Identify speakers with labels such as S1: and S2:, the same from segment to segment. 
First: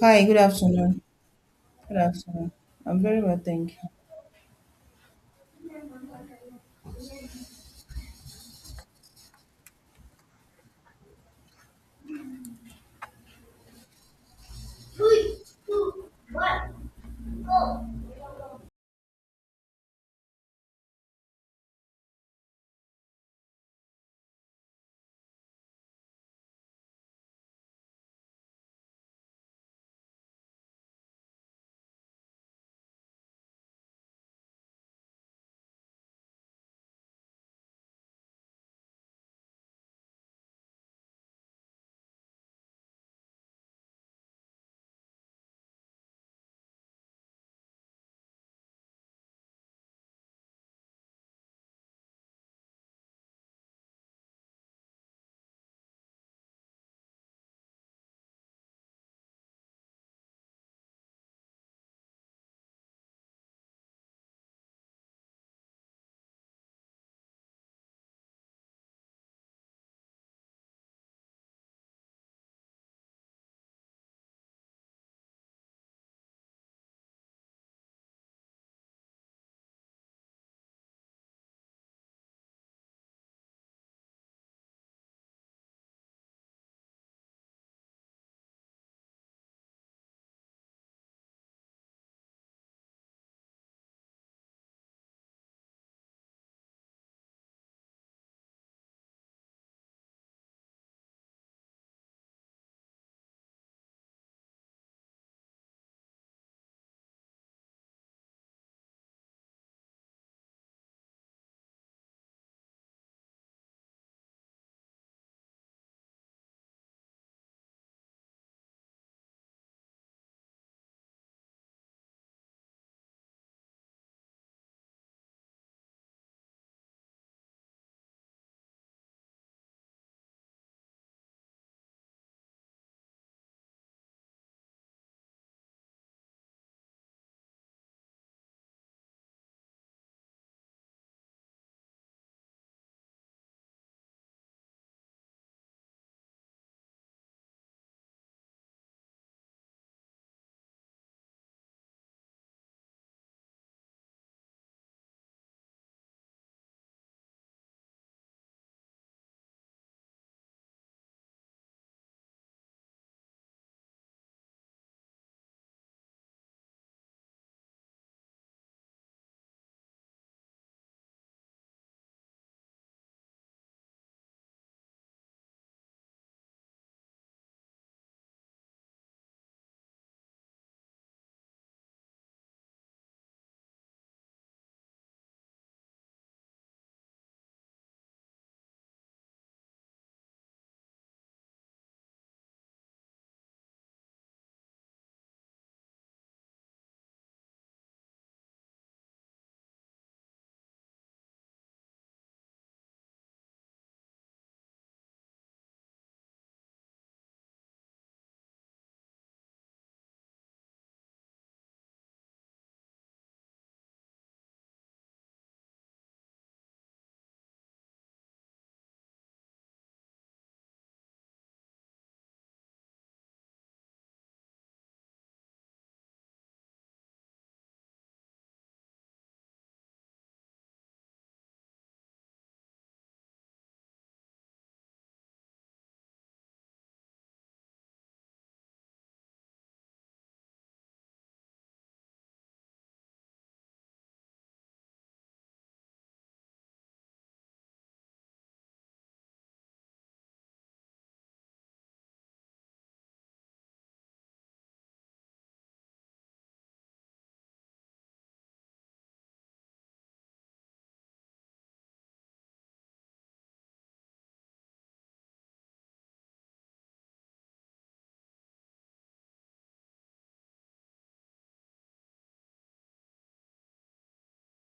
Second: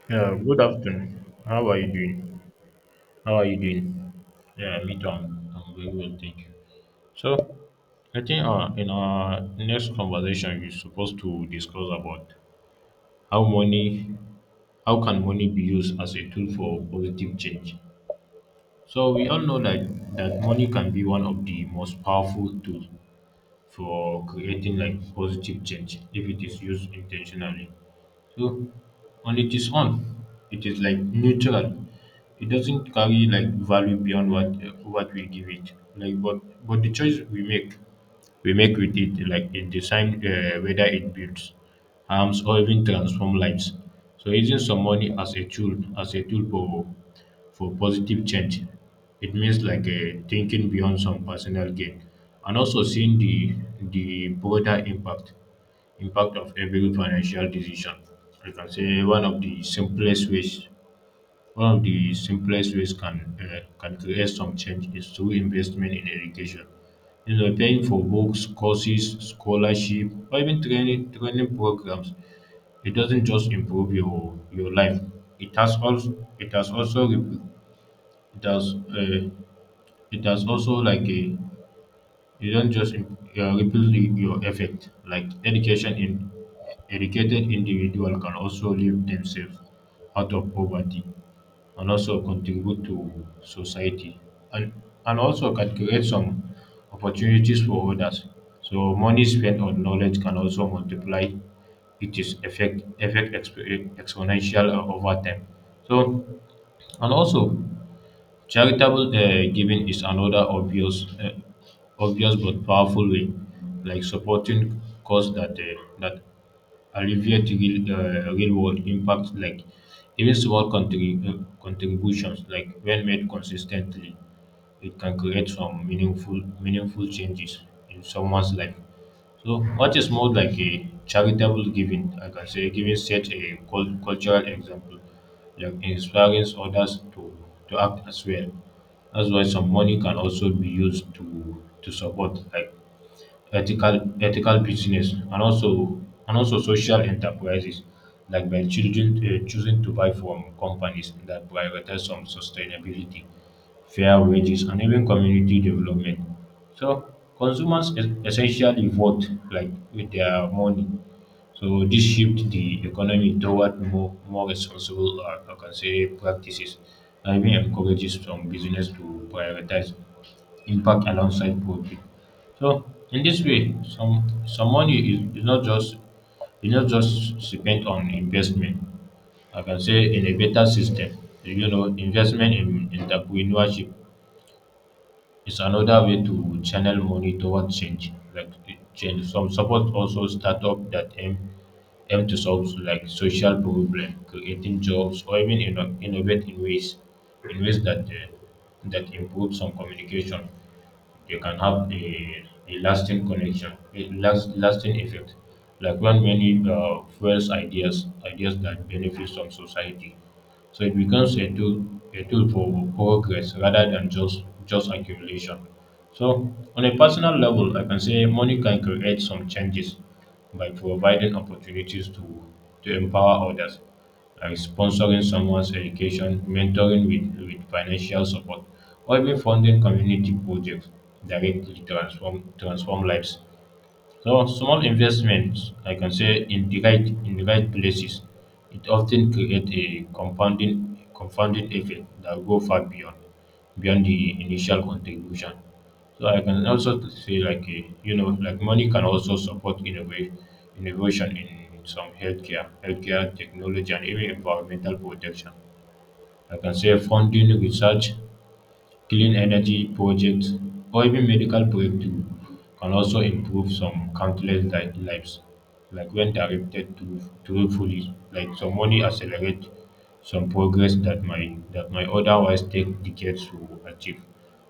S1: Hi, good
S2: Yeah, good
S1: afternoon.
S2: afternoon. How are you
S1: Good
S2: doing?
S1: afternoon. I'm very
S2: How
S1: well,
S2: are you
S1: thank you.
S2: doing? Yeah, me too. I'm very well, thank you. So, I think in our next conversation, we're supposed to discuss about how money, how can
S1: Three,
S2: money be used
S1: two,
S2: as a tool for
S1: one,
S2: positive change.
S1: go.
S2: So we all know that money can be one of the most powerful tools for creating like positive change if it is used intentionally. So on its own, it is like neutral. It doesn't carry like value beyond what we give it. Like but the choice we make with it like it decide whether it builds harms or even transform lives. So using some money as a tool for positive change. It means like thinking beyond some personal gain and also seeing the broader impact of every financial decision. I can say one of the simplest ways can create some change is through investment in education. You know, paying for books, courses, scholarship, or even training programs it doesn't just improve your life it has also it has also re- it has uh, it has also like a you don't just im- ripple your effect like education in educated individual can also lift themselves out of poverty and also contribute to society and also can create some opportunities for others so money spent on knowledge can also multiply it is exponential over time. So and also charitable giving is another obvious but powerful way, like supporting cause that alleviate real world impacts, like even small contributions, like when made consistently, it can create some meaningful changes in someone's life. So what is more like a charitable giving? I can say giving set a cultural example, like inspiring others to act as well. That's why some money can also be used to support like ethical business and also social enterprises like by children choosing to buy from companies that prioritize some sustainability, fair wages, and even community development. So consumers essentially vote like with their money. So this shift the economy toward more responsible or I can say practices and even encourages some business to prioritize impact alongside profit. So in this way, some money is not just spent on investment. I can say in a better system, you know, investment in entrepreneurship it's another way to channel money towards change, Some support also startup that aim to solve like social problem, creating jobs, or even innovate in ways that that improve some communication. They can have a lasting connection, a lasting effect. Like when many fuels ideas that benefit some society so it becomes a tool for progress rather than just accumulation. So on a personal level, I can say money can create some changes by providing opportunities to empower others, like sponsoring someone's education, mentoring with financial support, or even funding community projects directly transform lives. So small investments, I can say in the right places, it often create a compounding effect that go far beyond the initial contribution. So I can also say like you know like money can also support innovation in some healthcare technology and even environmental protection. I can say funding research clean energy projects, or even medical breakthrough can also improve some countless lives, like when directed to truthfully. Like some money accelerate some progress that might otherwise take decades to achieve.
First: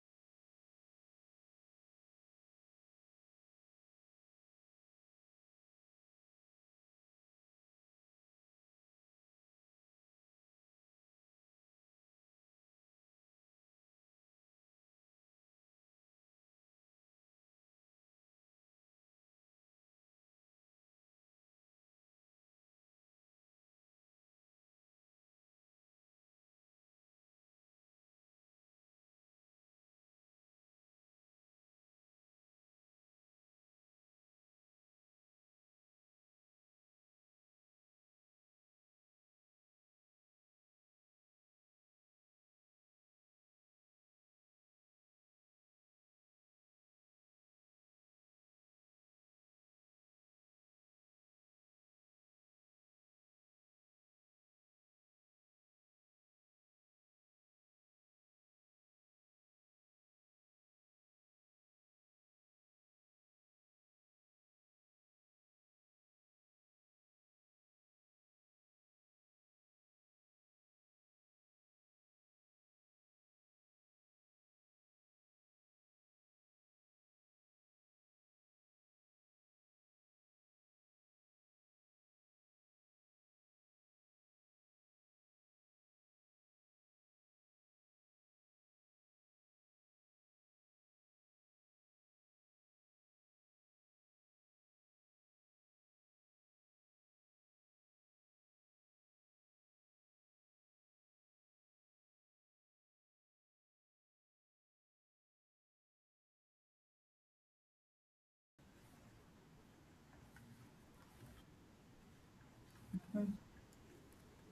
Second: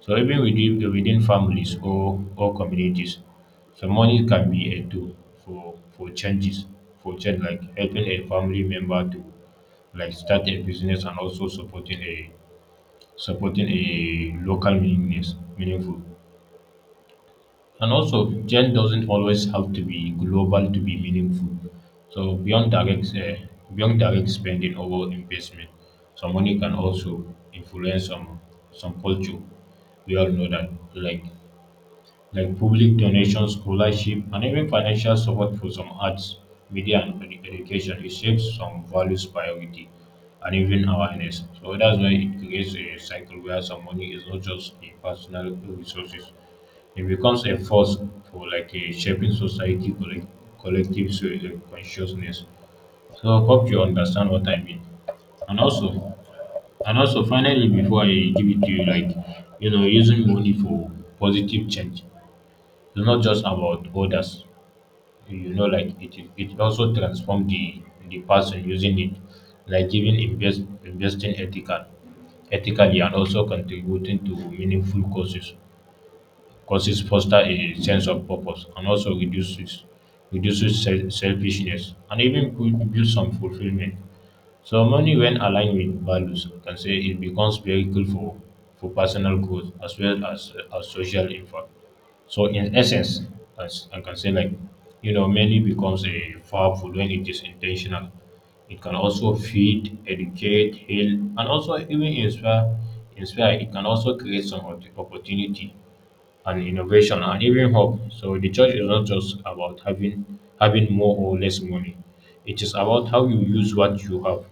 S2: So even within families or communities, some money can be a tool for for changes, for change like helping a family member to like start a business and also supporting a local meaning meaningful. And also, change doesn't always have to be global to be meaningful. So beyond direct spending or investment, some money can also influence some culture. We all know that, like public donations, scholarship, and even financial support for some arts, media, and education. It shapes some values, priority, and even awareness. So that's why it creates a cycle where some money is not just a personal resources; it becomes a force for like a shaping society, collective consciousness. So I hope you understand what I mean. And also, and also, finally, before I give it to you, like you know, using money for positive change it's not just about orders you know like it also transform the person using it like even investing ethically and also contributing to meaningful causes foster a sense of purpose and also reduces selfishness and even build some fulfillment. So money, when aligned with values, we can say it becomes vehicle for personal growth as well as social impact. So in essence, as I can say, like you know, money becomes a powerful when it is intentional. It can also feed, educate, heal, and also even inspire. Inspire. It can also create some opportunity and innovation and even hope. So the church is not just about having more or less money. It is about how you use what you have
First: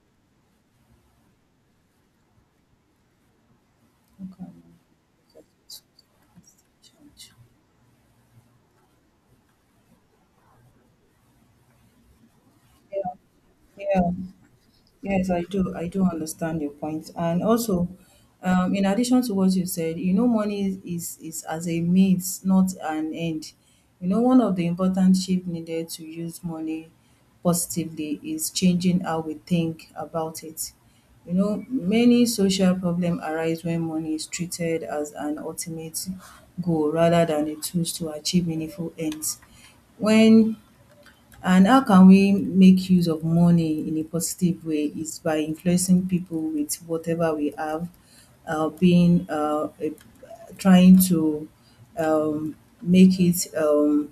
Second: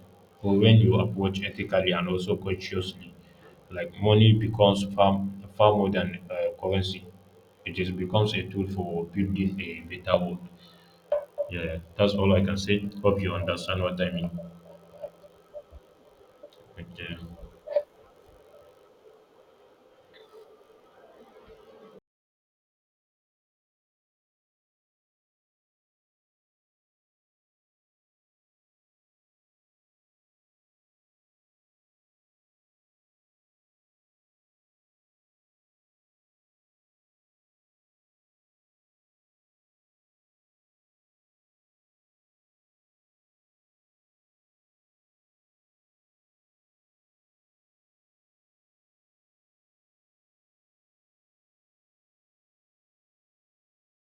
S2: or when you approach ethically and also consciously. Like money
S1: Okay.
S2: becomes far, far more than currency. It is becomes a tool for building a better world. Yeah, yeah, that's all I can say. Hope you understand what
S1: Yeah.
S2: I mean.
S1: Yes, I do. I do understand your point.
S2: Okay.
S1: And also, in addition to what you said, money is as a means, not an end. One of the important shift needed to use money positively is changing how we think about it. Many social problems arise when money is treated as an ultimate goal rather than a tool to achieve meaningful ends. When and how can we make use of money in a positive way? Is by influencing people with whatever we have, being a, trying to um, make it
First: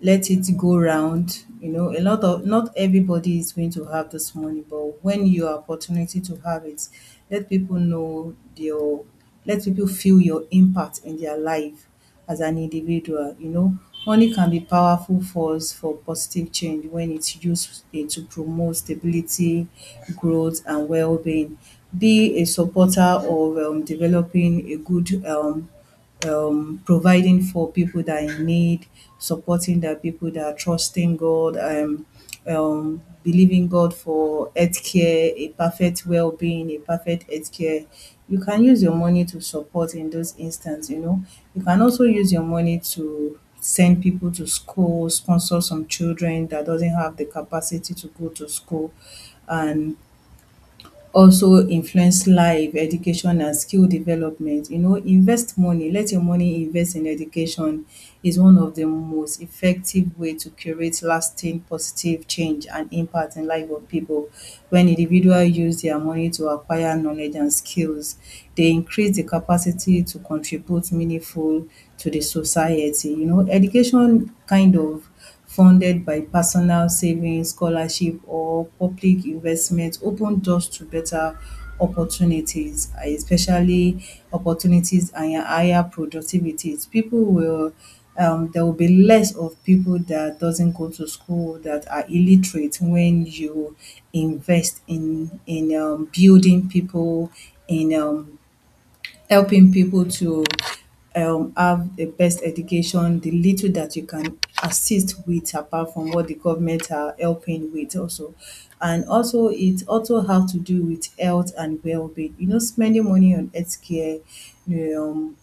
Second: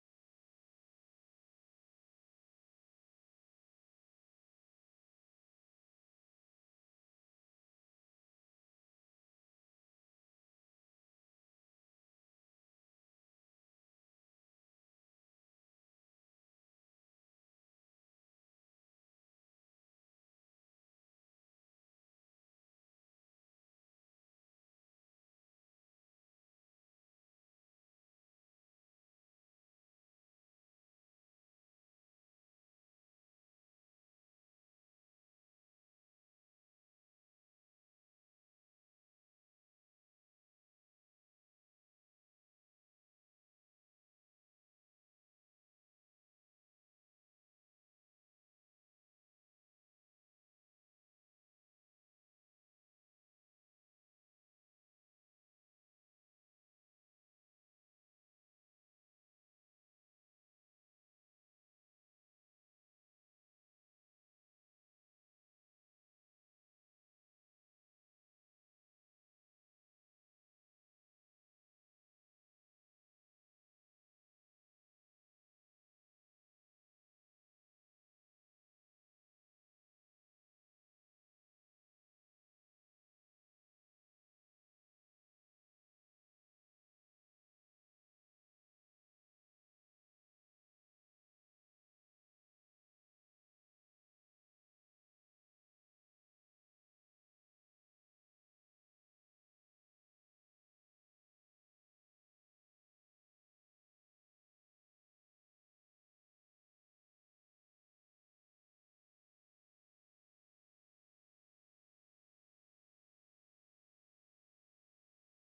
S1: let it go round. A lot of not everybody is going to have this money, but when your opportunity to have it, let people know your let people feel your impact in their life as an individual. Money can be powerful force for positive change when it's used to promote stability, growth, and well-being. Be a supporter of developing a good providing for people that are in need, supporting the people that are trusting God, believing God for healthcare, a perfect well-being, a perfect healthcare. You can use your money to support in those instances, you know. You can also use your money to send people to school, sponsor some children that doesn't have the capacity to go to school, and also influence life, education and skill development. Invest money, let your money invest in education is one of the most effective way to create lasting positive change and impact in life of people. When individual use their money to acquire knowledge and skills, they increase the capacity to contribute meaningful to the society. Education kind of funded by personal savings, scholarship or public investment open doors to better opportunities, and especially opportunities and higher productivities. People will there will be less of people that doesn't go to school that are illiterate when you invest in building people in helping people to have the best education, the little that you can assist with apart from what the government are helping with also. And also it also have to do with health and well-being. Spending money on healthcare, um,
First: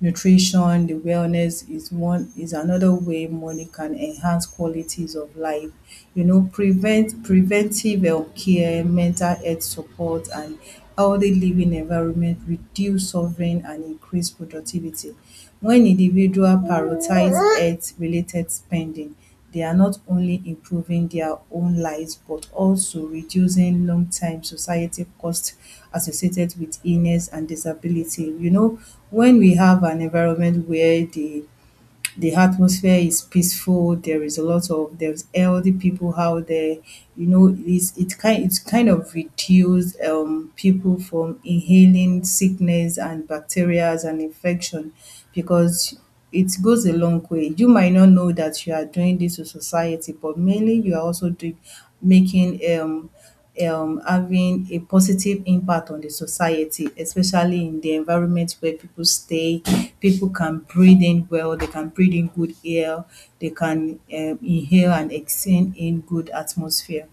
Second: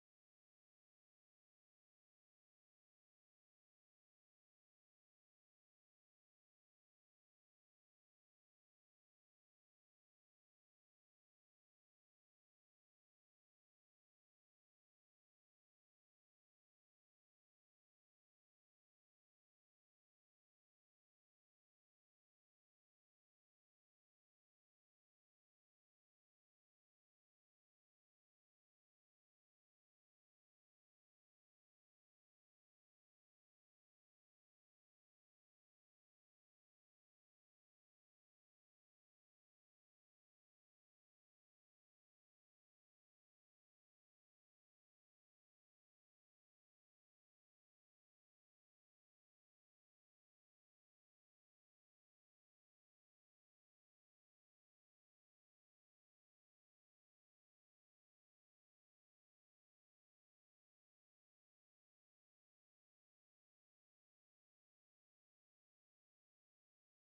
S1: nutrition, the wellness is another way money can enhance qualities of life. Preventive health care, mental health support, and healthy living environment reduce suffering and increase productivity. When individual prioritize health related spending, they are not only improving their own lives but also reducing long-time society costs associated with illness and disability. When we have an environment where the atmosphere is peaceful. There is a lot of there's healthy people out there. It's kind of reduced people from inhaling sickness and bacteria and infection because it goes a long way. You might not know that you are doing this to society, but mainly you are also doing making having a positive impact on the society, especially in the environment where people stay. People can breathe in well, they can breathe in good air, they can inhale and exhale in good atmosphere.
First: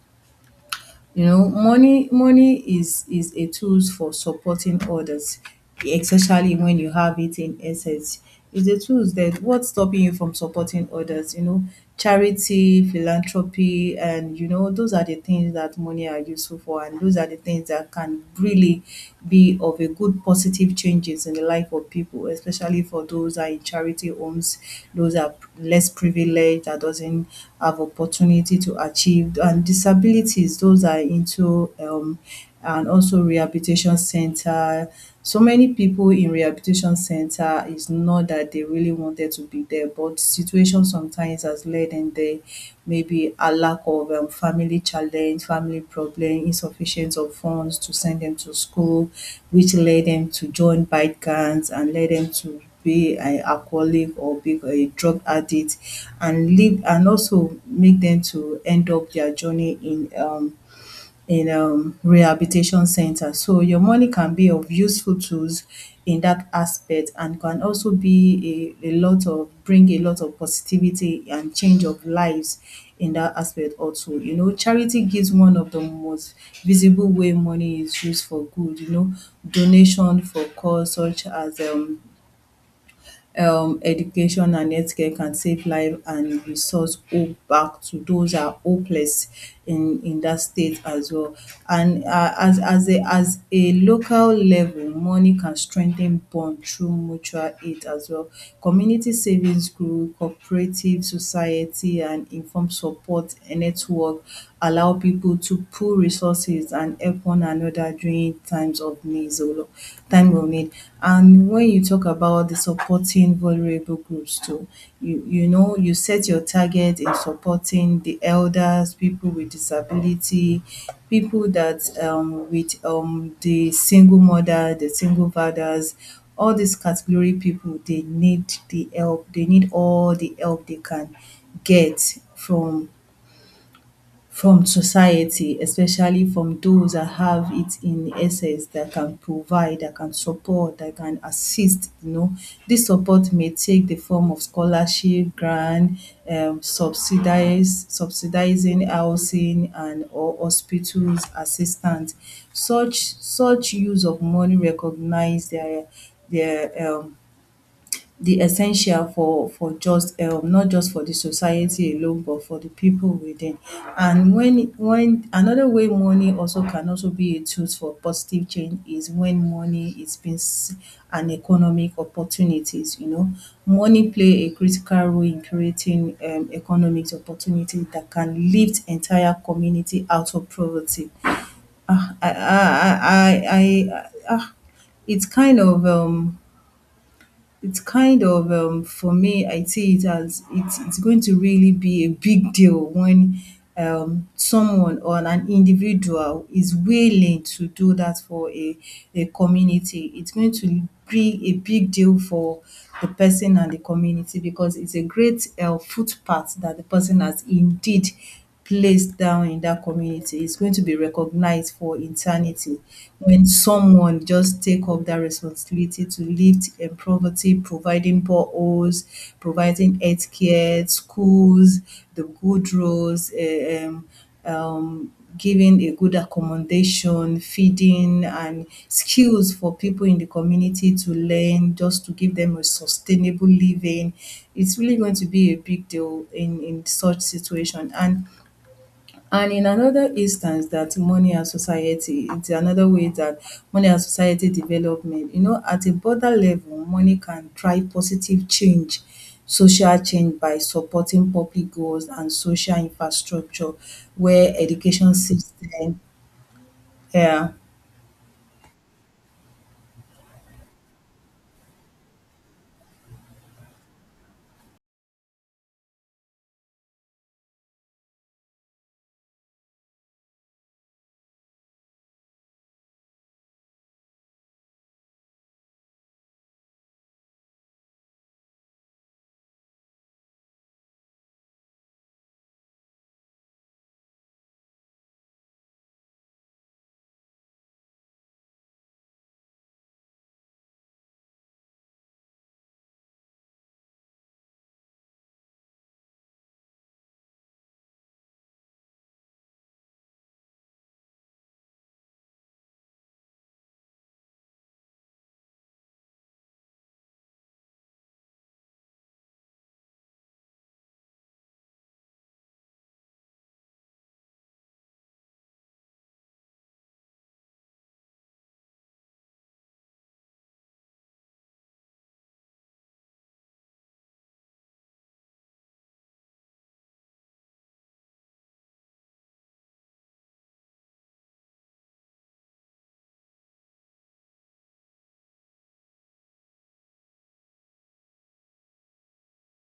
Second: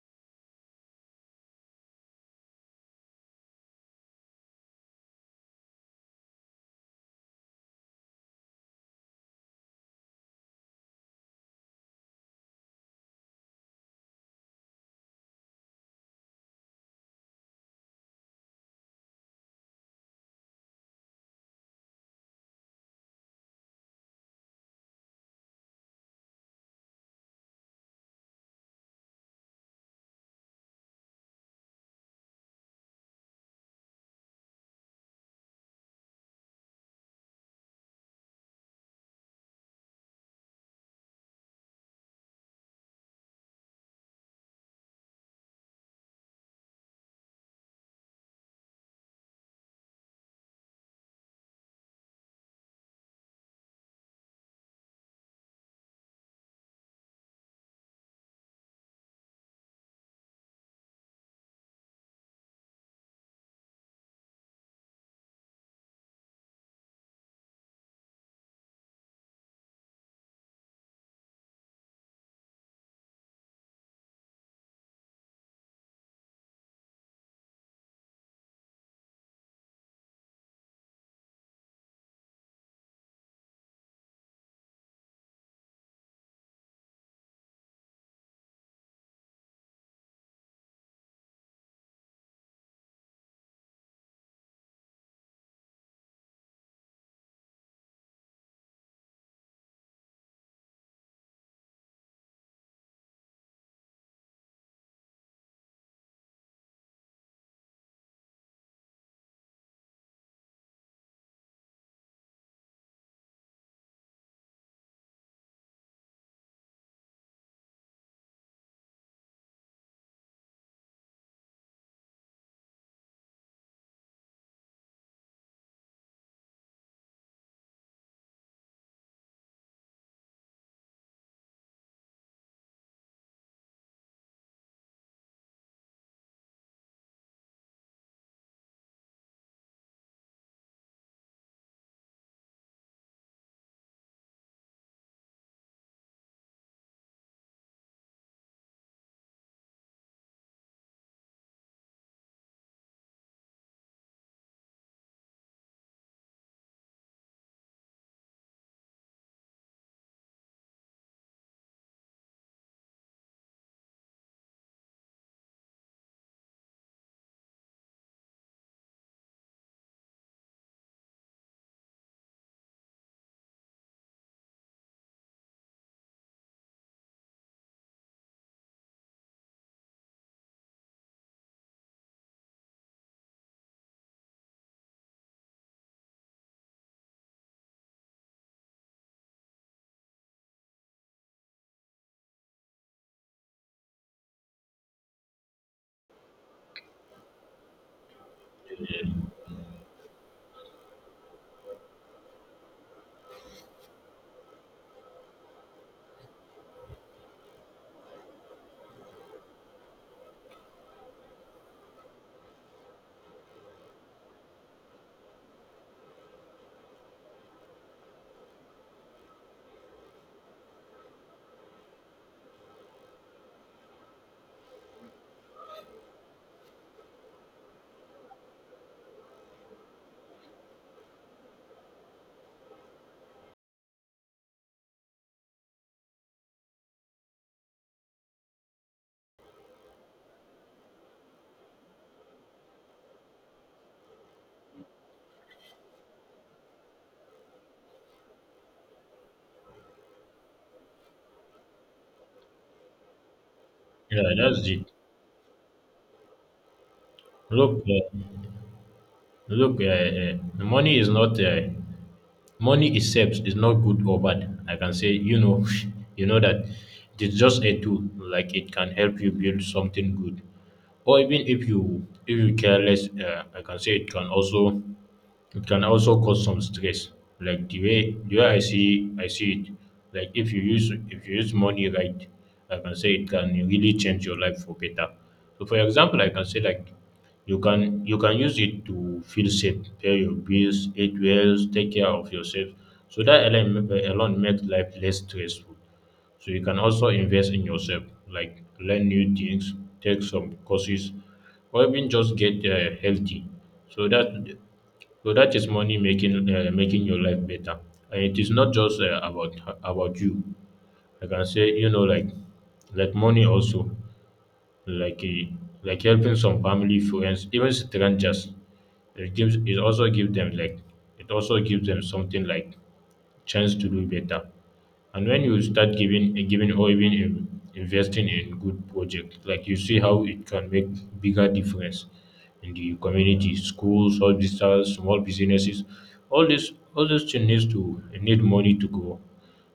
S1: Money is a tools for supporting others, especially when you have it in essence. It's a tools that what's stopping you from supporting others, charity, philanthropy, and those are the things that money are useful for, and those are the things that can really be of a good positive changes in the life of people, especially for those that are in charity homes, those that are less privileged, that doesn't have opportunity to achieve, and disabilities, those are into and also rehabilitation center. So many people in rehabilitation center is not that they really wanted to be there, but situation sometimes has led them there. Maybe a lack of family challenge, family problem, insufficient of funds to send them to school, which led them to join bike gangs and led them to be an alcoholic or be a drug addict and live and also make them to end up their journey in rehabilitation centers. So your money can be of useful tools in that aspect and can also be a lot of bring a lot of positivity and change of lives in that aspect also. Charity gives one of the most visible way money is used for good. Donation for cause such as education and healthcare can save life and restores hope back to those who are hopeless in that state as well. And as a local level, money can strengthen bond through mutual aid as well. Community savings group, cooperative society, and informed support network allow people to pool resources and help one another during times of needs, time of need. And when you talk about the supporting vulnerable groups too, you know you set your target in supporting the elders, people with disability, people that with the single mother, the single fathers, all these category people they need the help, they need all the help they can get from society, especially from those that have it in excess, that can provide, that can support, that can assist, you know. This support may take the form of scholarship, grant, subsidise subsidising housing and or hospitals assistance. Such use of money recognise their the essential for just not just for the society alone but for the people within. And when another way money also can also be a tool for positive change is when money an economic opportunities. Money play a critical role in creating economic opportunity that can lift entire community out of poverty. ah, I, I, I, I, I, ah, it's kind of um it's kind of for me, I see it as it's going to really be a big deal when someone or an individual is willing to do that for a community. It's going to be a big deal for the person and the community because it's a great footpath that the person has indeed place down in that community is going to be recognized for eternity when someone just take up that responsibility to lift poverty, providing boreholes, providing healthcare, schools, the good roads, giving a good accommodation, feeding, and skills for people in the community to learn, just to give them a sustainable living. It's really going to be a big deal in such situation. And in another instance that money and society it is another way that money and society development. At a broader level money can drive positive change, social change by supporting public goals and social infrastructure
S2: Yeah,
S1: where
S2: that's it.
S1: education system, yeah.
S2: Look, uh, look, money itself is not good or bad. I can say, you know, you know that it's just a tool. Like it can help you build something good, or even if you careless, I can say it can also cause some stress, like the way I see it. Like if you use money right, I can say it can really change your life for better. So for example I can say like you can use it to feel safe, pay your bills, eat well, take care of yourself. So that alone makes life less stressful. So you can also invest in yourself, like learn new things, take some courses, or even just get healthy. So that is money making making your life better, and it is not just about about you. I can say you know like money also like uh, like helping some family friends even strangers. It gives it also gives them something like chance to do better. And when you start giving or even investing in good project, like you see how it can make bigger difference in the community, schools, hospitals, small businesses. All this thing need money to grow.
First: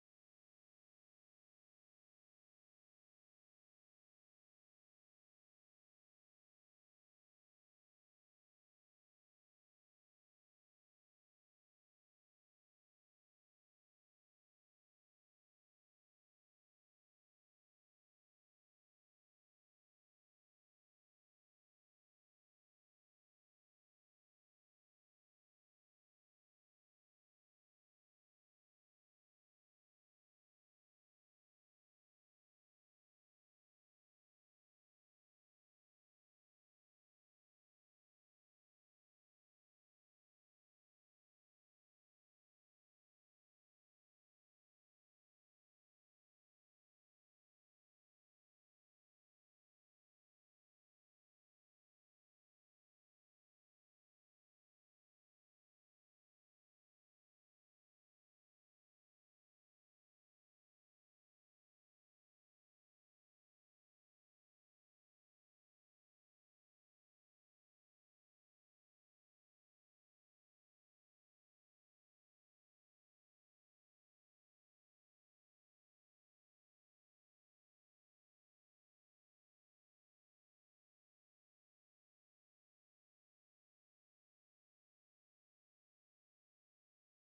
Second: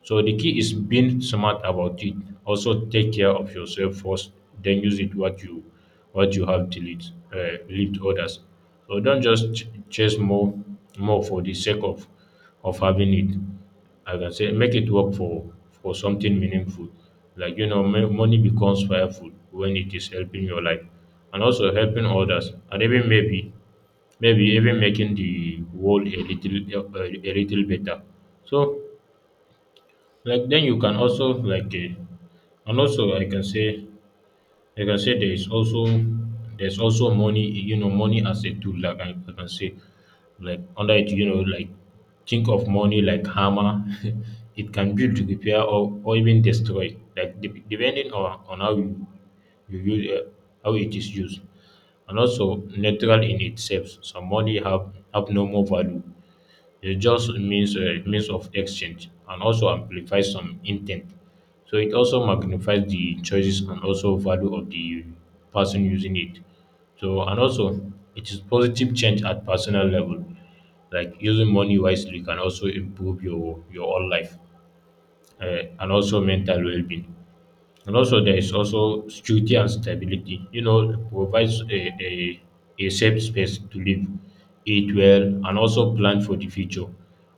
S2: So the key is being smart about it. Also take care of yourself first, then use it what you have till it lead to others. So don't just chase more for the sake of having it. I can say make it work for something meaningful. Like you know, money becomes powerful when it is helping your life, and also helping others, and even maybe even making the world a little better. So like then you can also like and also I can say there is also there's also money. You know money as a tool like I can say like under it you know like think of money like hammer. It can build, repair, or even destroy like depending on how you use how it is used. And also neutral in itself, some money have no more value. It just means means of exchange and also amplifies some intent. So it also magnifies the choices and also value of the person using it. So and also it is positive change at personal level. Like using money wisely can also improve your own life, and also mental well being. And also, there is also security and stability. You know, it provides a safe space to live, eat well, and also plan for the future,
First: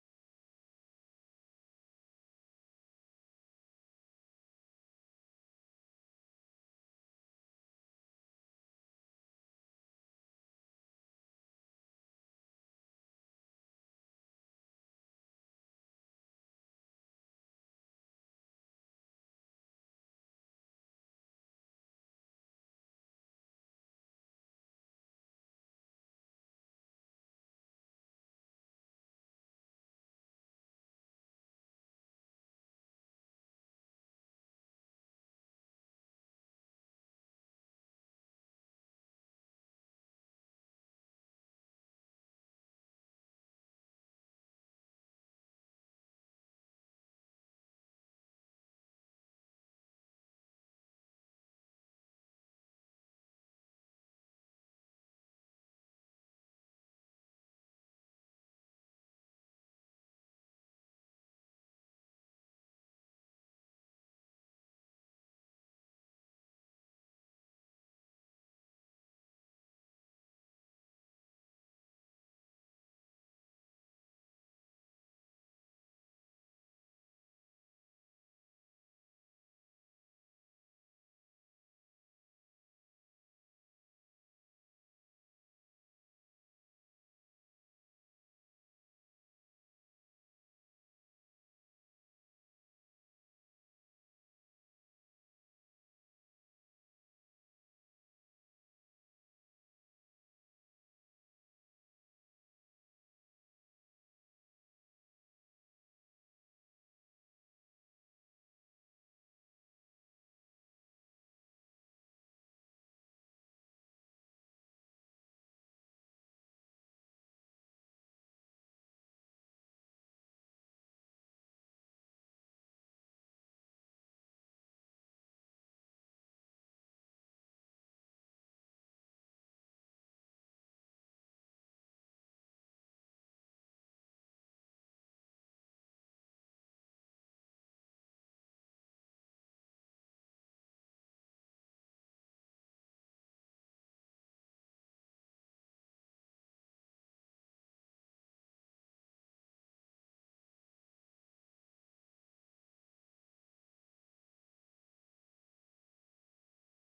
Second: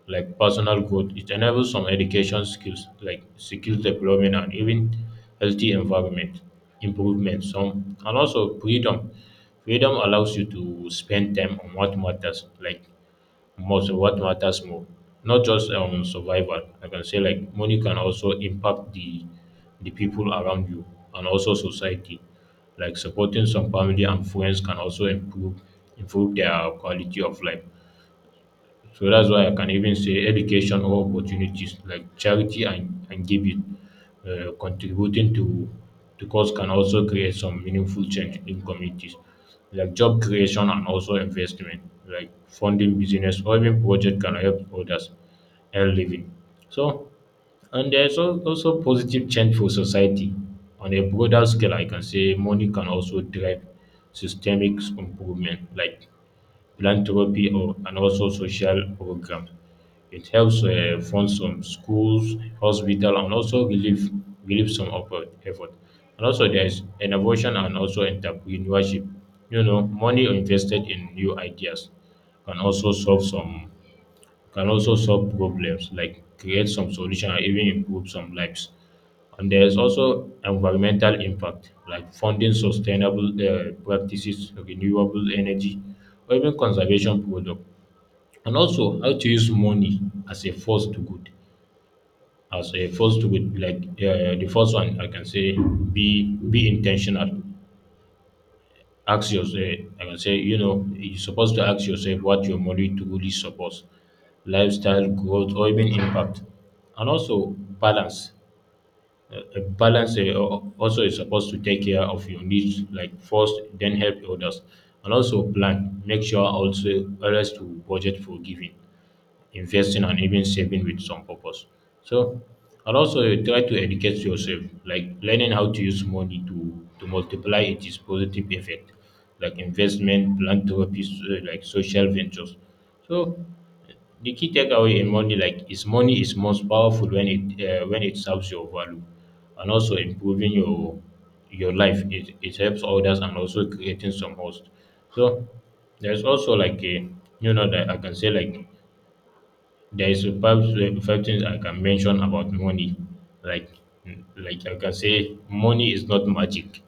S2: like personal growth. It enables some education skills, like skill development, and even healthy environment improvement. Some and also freedom. Freedom allows you to spend time on what matters, like most what matters more, not just survival, I can say. Like money can also impact the people around you and also society, like supporting some family and friends can also improve their quality of life. So that's why I can even say education or opportunities, like charity and giving, contributing to cause, can also create some meaningful change in communities, like job creation and also investment, like funding business or even project can help others earn living. So and also positive change for society. On a broader scale, I can say money can also drive systemic improvement, like philanthropy, or and also social programs. It helps fund some schools, hospital, and also relieve some of effort. And also there is innovation and also entrepreneurship. You know, money invested in new ideas can also solve some can also solve problems, like create some solution and even improve some lives. And there's also environmental impact, like funding sustainable practices, renewable energy, or even conservation products. And also how to use money as a force to good. As a force to good, like the first one, I can say be intentional. Ask yourself, I can say, you know, you're supposed to ask yourself what your money truly supports: lifestyle, growth, or even impact. And also balance. A balance, also is supposed to take care of your needs, like first, then help others. And also plan, make sure also always to budget for giving, investing, and even saving with some purpose. So and also you try to educate yourself, like learning how to use money to multiply its positive effect, like investment, philanthropy, like social ventures. So the key takeaway in money, like, is money is most powerful when it serves your value, and also improving your life. It, helps others and also creating some host. So there's also like a, you know, that I can say, like, there is perhaps a few things I can mention about money. Like like I can say money is not magic.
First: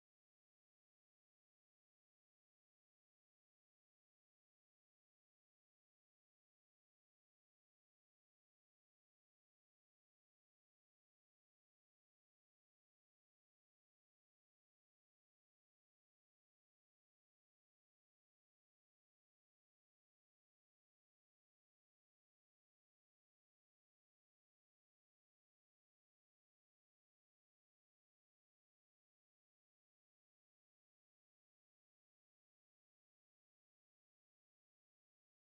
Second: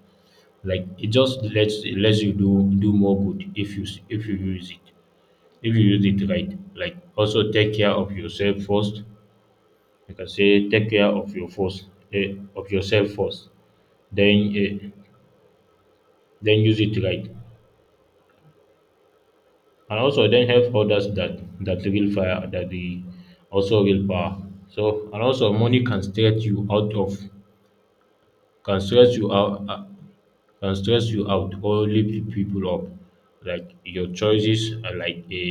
S2: Like it just lets it lets you do more good if you if you use it, if you use it right. Like also take care of yourself first. I can say take care of your first, of yourself first. Then eh, then use it right. And also then help others, that real fire, that the, also real power. So and also money can straight you out of can stress you out, can stress you out or lift people up, like your choices, like a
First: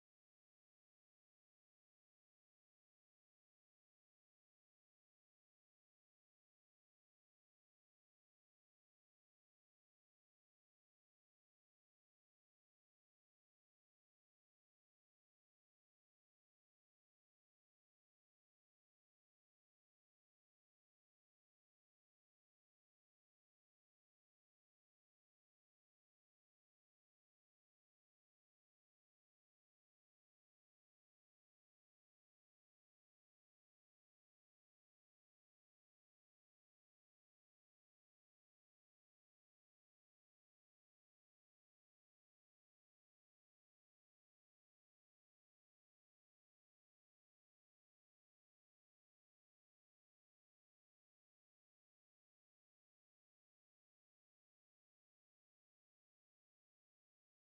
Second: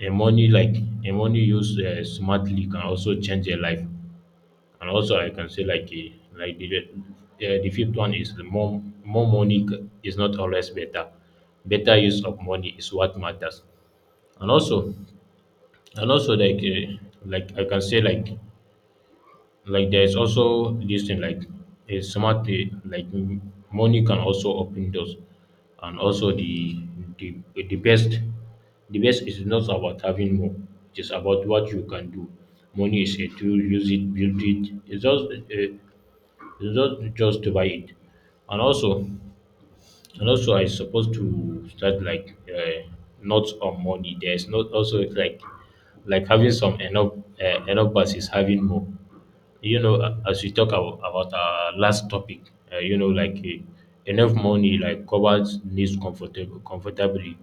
S2: a money, like a money used smartly can also change a life. And also I can say like a, like the fifth one is the more money is not always better. Better use of money is what matters. And also, and also, like, like I can say like there's also this thing like a smart pay, like, money can also open doors. And also the, the best, the best is not about having more. It is about what you can do. Money is a tool. Use it, build it. It's just, it's not just to buy it. And also, and also, I supposed to start like, not on money. There's not also like having some enough, enough versus having more. You know, as we talk about our last topic, you know, like, enough money like covers needs comfortable comfortably,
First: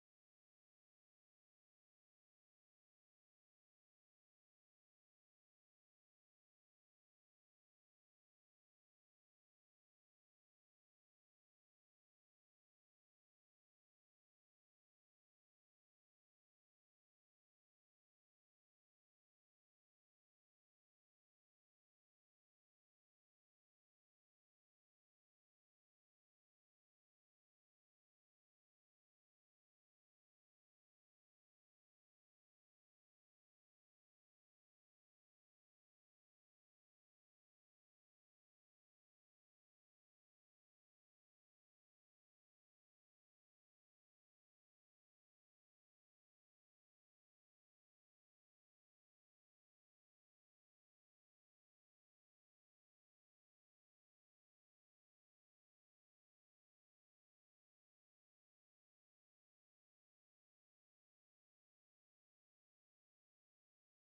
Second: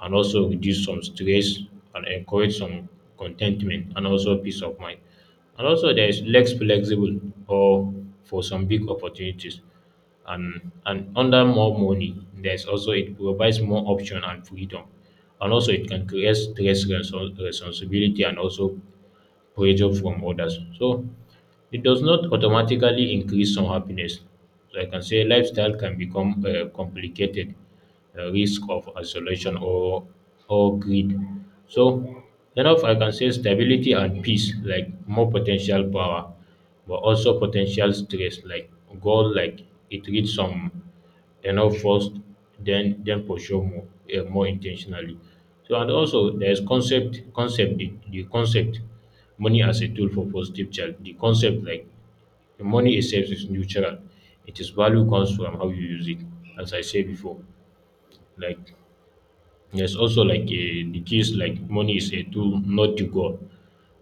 S2: and also reduce some stress and encourage some contentment and also peace of mind. And also, there is less flexible, or, for some big opportunities. And under more money, there's also it provides more option and freedom, and also it can create stress, responsibility, and also pressure from others. So it does not automatically increase some happiness. So I can say lifestyle can become complicated, the risk of isolation or greed. So enough, I can say, stability and peace, like more potential power, but also potential stress. Like goal, like it reads some enough first, then pursue more, more intentionally. So and also there's concept, the concept money as a tool for positive change. The concept, like, the money itself is neutral. It is value comes from how you use it, as I said before. Like there's also like a, the case, like money is a tool, not the goal.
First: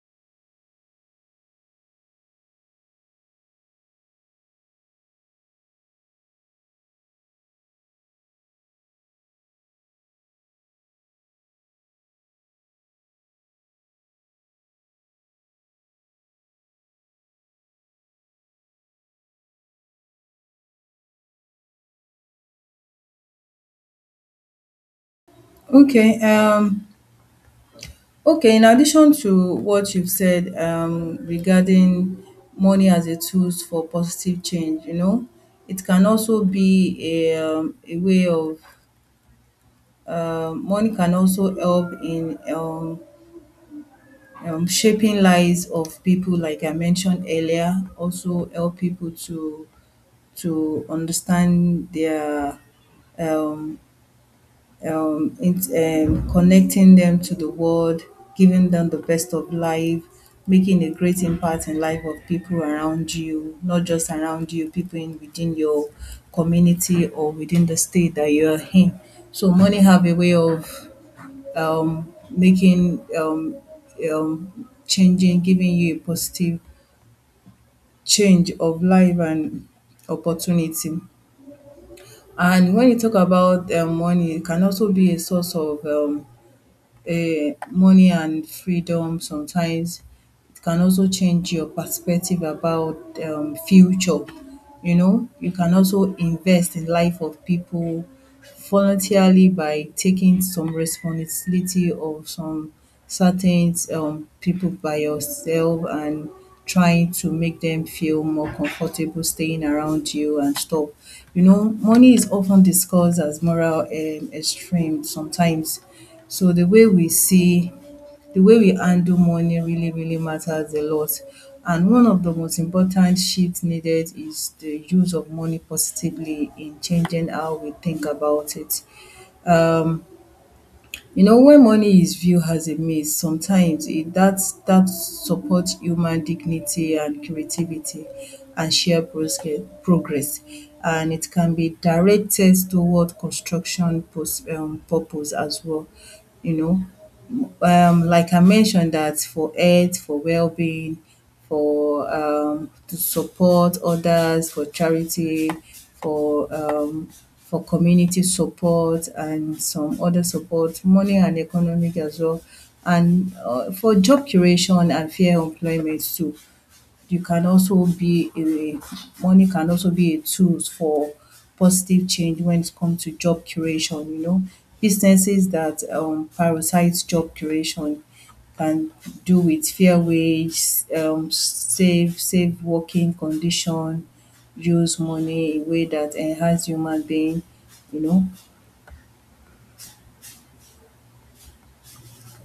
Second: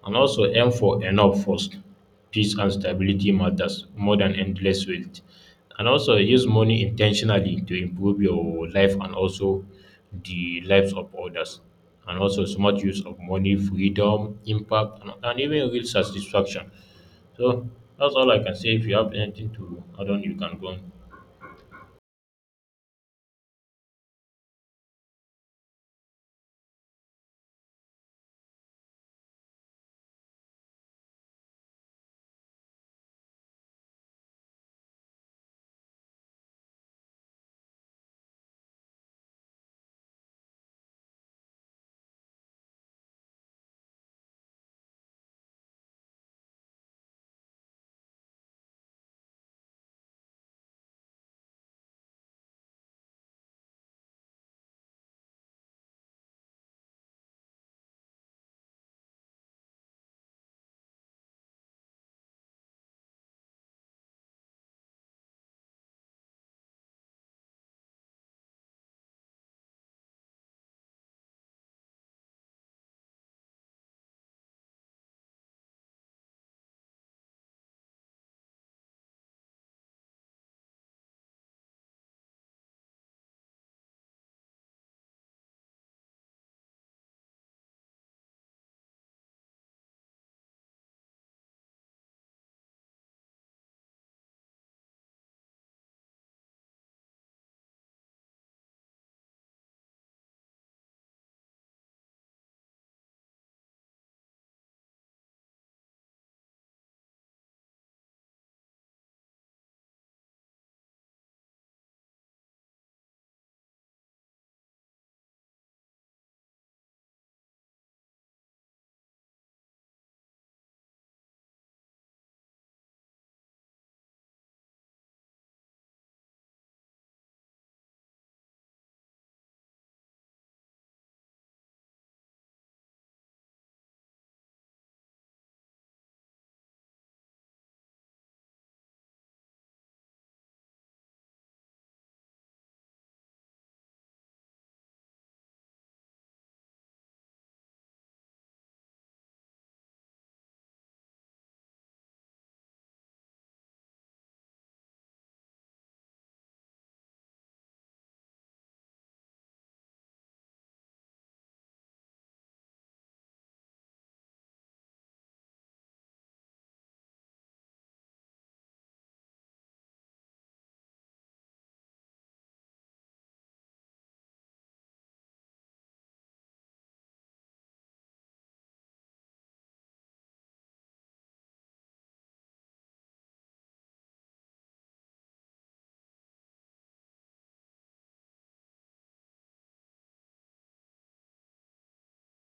S2: And also aim for enough first. Peace and stability matters more than endless wealth. And also use money intentionally to improve your life, and also the lives of others. And also smart use of money, freedom, impact, and even real satisfaction. So that's all I can say. If you have anything to add on, you can go on.
S1: Okay um okay, in addition to what you've said regarding money as a tools for positive change, you know, it can also be a way of. Money can also help in shaping lives of people, like I mentioned earlier, also help people to understand their um, connecting them to the world, giving them the best of life, making a great impact in life of people around you, not just around you, people in within your community or within the state that you are in. So money have a way of making um, changing, giving you a positive change of life and opportunity. And when you talk about money, it can also be a source of money and freedom sometimes. It can also change your perspective about future. You can also invest in life of people voluntarily by taking some responsibility of some certain people by yourself and trying to make them feel more comfortable staying around you and stuff. Money is often discussed as moral extreme sometimes, so the way we handle money really, really matters a lot. And one of the most important shifts needed is the use of money positively in changing how we think about it. Um, when money is viewed as a means, sometimes it that that supports human dignity and creativity and share progress. And it can be directed toward construction purpose as well. you know like I mentioned that for health, for well-being, for to support others, for charity, for um for community support and some other support, money and economic as well, and for job creation and fair employment too. You can also be a Money can also be a tools for positive change when it comes to job creation, you know. Businesses that prioritize job creation can do with fair wage, safe working condition, use money in a way that enhance human being, you know.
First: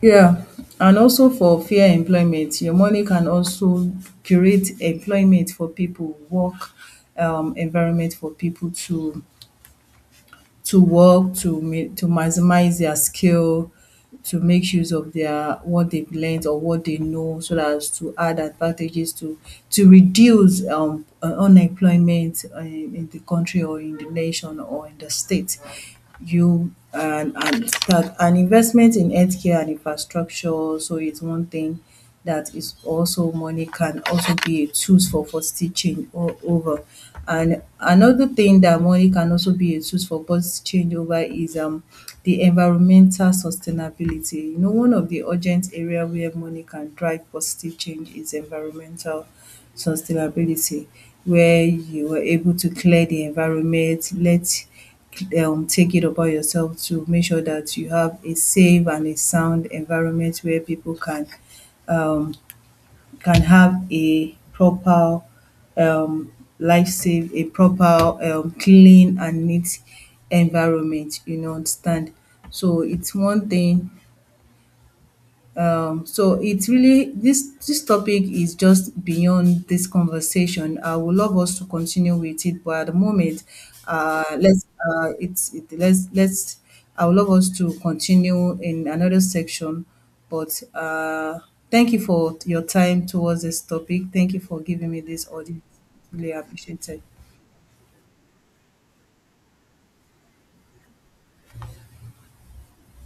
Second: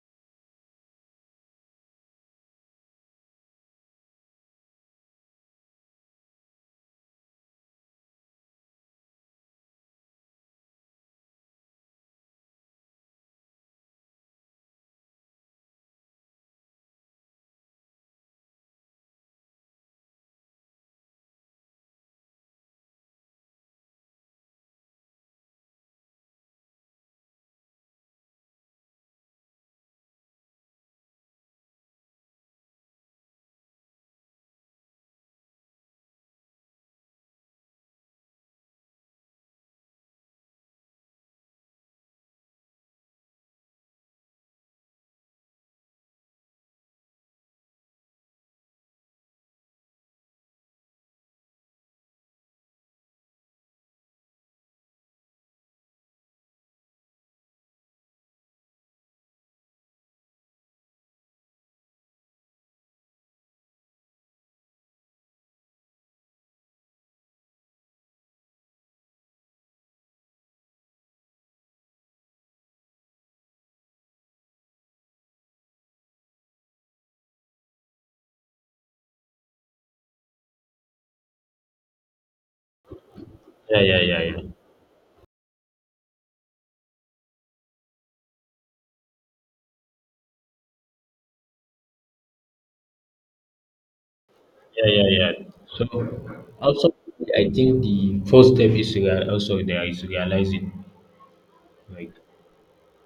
S1: Yeah, and also for fair employment, your money can also create employment for people, work environment for people to work to maximize their skill to make use of their what they've learned or what they know so that as to add advantages to reduce unemployment in the country or in the nation or in the state. You and and that an investment in healthcare and infrastructure, so it's one thing that is also money can also be a tools for stitching all over. And another thing that money can also be a tools for bus changeover is the environmental sustainability. One of the urgent area where money can drive positive change is environmental sustainability, where you were able to clear the environment, let take it upon yourself to make sure that you have a safe and a sound environment where people um, can have a proper um, life safe, a proper clean and neat environment, you know, understand. So it's one thing. So it's really this topic is just beyond this conversation. I would love us to continue with it, but at the moment,
S2: Yeah, yeah, yeah, yeah.
S1: let's it's it, let's I would love us to continue in another section. But thank you for your time towards this topic. Thank you for giving
S2: Yeah,
S1: me
S2: yeah,
S1: this
S2: yeah.
S1: audience.
S2: So
S1: Really appreciate
S2: also,
S1: it.
S2: I think the first step is to also there is realizing, like